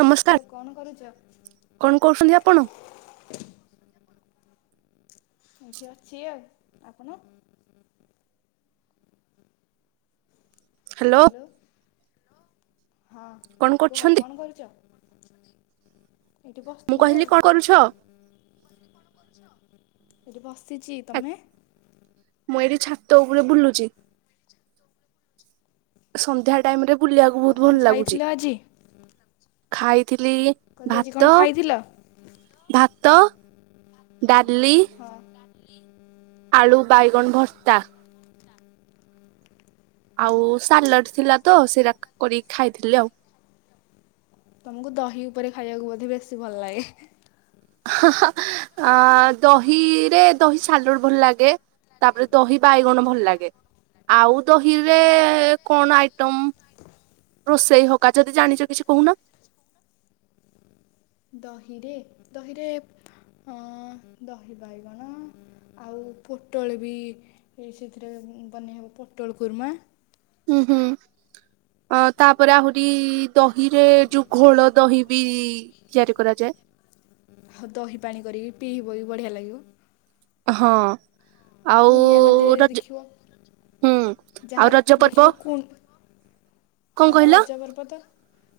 ନମସ୍କାର ହ୍ୟାଲୋ କଣ କରୁଚ? କଣ କରୁଛନ୍ତି ଆପଣ? ଏଇଠି ଅଛି ଆଉ। ଆପଣ? ହ୍ୟାଲୋ ହଁ କଣ କୁହ କରୁଛନ୍ତି? କଣ କରୁଚ? ଏଇଠି ମୁଁ ବସିଥିଲି କହିଲି ଆଉ। କଣ କରୁଛ? ଏଇଠି ବସିଚି। ଆ, ତମେ? ମୁଁ ଏଇଠି ଛାତ ଉପରେ ବୁଲୁଚି। ସନ୍ଧ୍ୟା ଟାଇମରେ ବୁଲିବାକୁ ଆଉ ବହୁତ କଣ ଭଲ ଖାଇଥିଲ ଲାଗୁଛି। ଆଜି ଖାଇଥିଲି କହିଲି ଆଜି କଣ ଭାତ। ଖାଇଥିଲ ଭାତ ଡାଲି। ହଁ ଆଳୁ ବାଇଗଣ ଭର୍ତ୍ତା। ଆଉ ସାଲାଡ଼ ଥିଲା ତ ସେଇଟା କ କରିକି ଖାଇଦେଲି ଆଉ। ତମକୁ ଦହି ଉପରେ ଖାଇବାକୁ ବୋଧେ ବେଶୀ ଭଲ ଲାଗେ। ହାହା ଆ ଦହିରେ ଦହି ସାଲୁଡ ଭଲ ଲାଗେ। ତାପରେ ଦହି ବାଇଗଣ ଭଲ ଲାଗେ। ଆଉ ଦହିରେ କଣ ଆଇଟମ୍ ରୋଷେଇ ହକା ଯଦି ଜାଣିଛ କିଛି କହୁନ। ଦହିରେ ଦହିରେ ଅ ଦହି ବାଇଗଣ। ଆଉ ପୋଟଳ ବି ସେଥିରେ ବନେଇ ହେବ ପୋଟଳ କୁର୍ମା। ଉଁ ହୁଁ। ଅ ତାପରେ ଆହୁରି ଦହିରେ ଯୋଉ ଘୋଳ ଦହି ବି ତିଆରି କରାଯାଏ। ଆଉ ଦହି ପାଣି କରିକି ପିଇବୁ ବଢ଼ିଆ ଲାଗିବ। ହଁ। ଆଉ କୁଣିଆ ଗଲେ ରଜ ଦେଖିବ। ହୁଁ ଆଉ ଯାହା ରଜ ପର୍ବ ଦେଖିବ କୁଣ କଣ ହଁ କହିଲ ରଜ ପର୍ବତ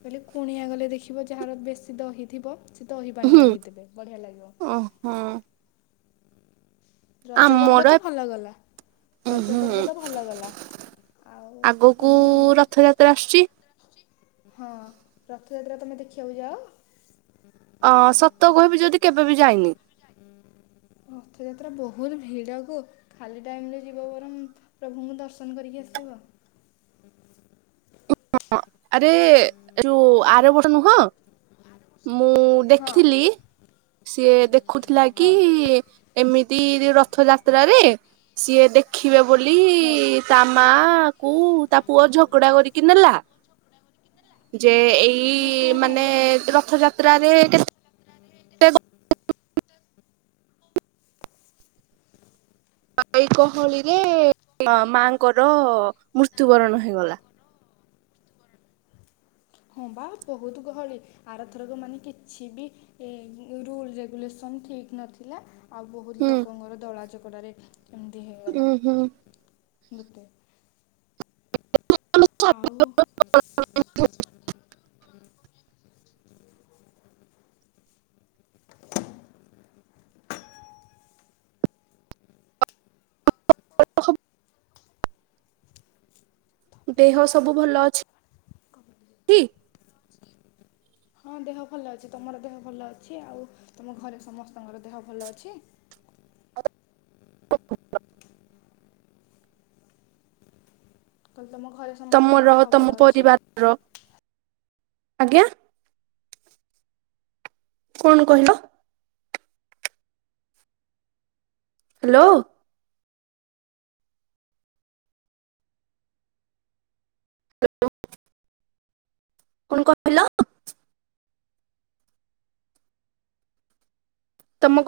କହିଲେ କୁଣିଆ ଗଲେ ଦେଖିବ ଯାହାର ବେଶୀ ଦହି ଥିବ ସେ ଦହି ପାଣି କରିକି ଦେବେ ବଢିଆ ଲାଗିବ। ହଁ। ରଜ ପର୍ବ ଆମର ତ ଭଲ ଗଲା। ରଜ ହୁଁ ପର୍ବ ତ ଭଲ ଗଲା। ଆଉ ଆଗକୁ ତମେ ରଥଯାତ୍ରା ଆସୁଛି ହଁ ରଥଯାତ୍ରା ତମେ ଦେଖିବାକୁ ଯାଅ। ଅଁ ସତ କହିବି ଯଦି କେବେ ବି ଯାଇନି। [unintelligible] ରଥଯାତ୍ରା ବହୁତ ଭିଡ଼କୁ ଖାଲି ଟାଇମରେ ଯିବ ବରଂ ପ୍ରଭୁଙ୍କୁ ଦର୍ଶନ କରିକି ଆସିବ। ହଁ ଆରେ ରେ ଆର ବର ନୁହଁ। ମୁଁ ହଁ ଦେଖିଲି ସିଏ ଦେଖୁଥିଲା କି ହଁ ଏମିତି ରଥଯାତ୍ରାରେ ସିଏ ଦେଖିବେ ବୋଲି ହଁ ତା ମା କୁ ତା ପୁଅ ଝଗଡ଼ା କରିକି ନେଲା। ଯେ ଏଇ ଓ ଇ ହଁ ହଁ ମାନେ ରଥଯାତ୍ରାରେ କେ ଏଇ ଗହଳିରେ ମାଙ୍କର ମୃତ୍ୟୁବରଣ ହେଇଗଲା। ହଁ ବା ବହୁତ ଗହଳି। ଆର ଥରକ ମାନେ କିଛି ବି ଏ ରୁଲ୍ ରେଗୁଲେସନ ଠିକ୍ ନଥିଲା। ଆଉ ବହୁତ ହୁଁ ଲୋକଙ୍କର ଦଳା ଚଗଡ଼ାରେ ଏମିତି ହେଇଗଲା। ଉଁ ହୁଁ ମତେ ଆଉ [unintelligible] [inaudible] ଦେହ ସବୁ ଭଲ ଅଛି କି? ହଁ ଦେହ ଭଲ ଅଛି ତୁମର ଦେହ ଭଲ ଅଛି ଆଉ ତୁମ ଘରେ ସମସ୍ତଙ୍କର ଦେହ ଭଲ ଅଛି? [inaudible] କହଲି ତମ ଘରେ ସମସ୍ତଙ୍କର ତମର ଦେହ ଭଲ ତମ ଅଛି ପରିବାରର ଆଜ୍ଞା। କଣ କହିଲ? ହ୍ୟାଲୋ। [unintelligible] କଣ କହିଲ।? ତମକୁ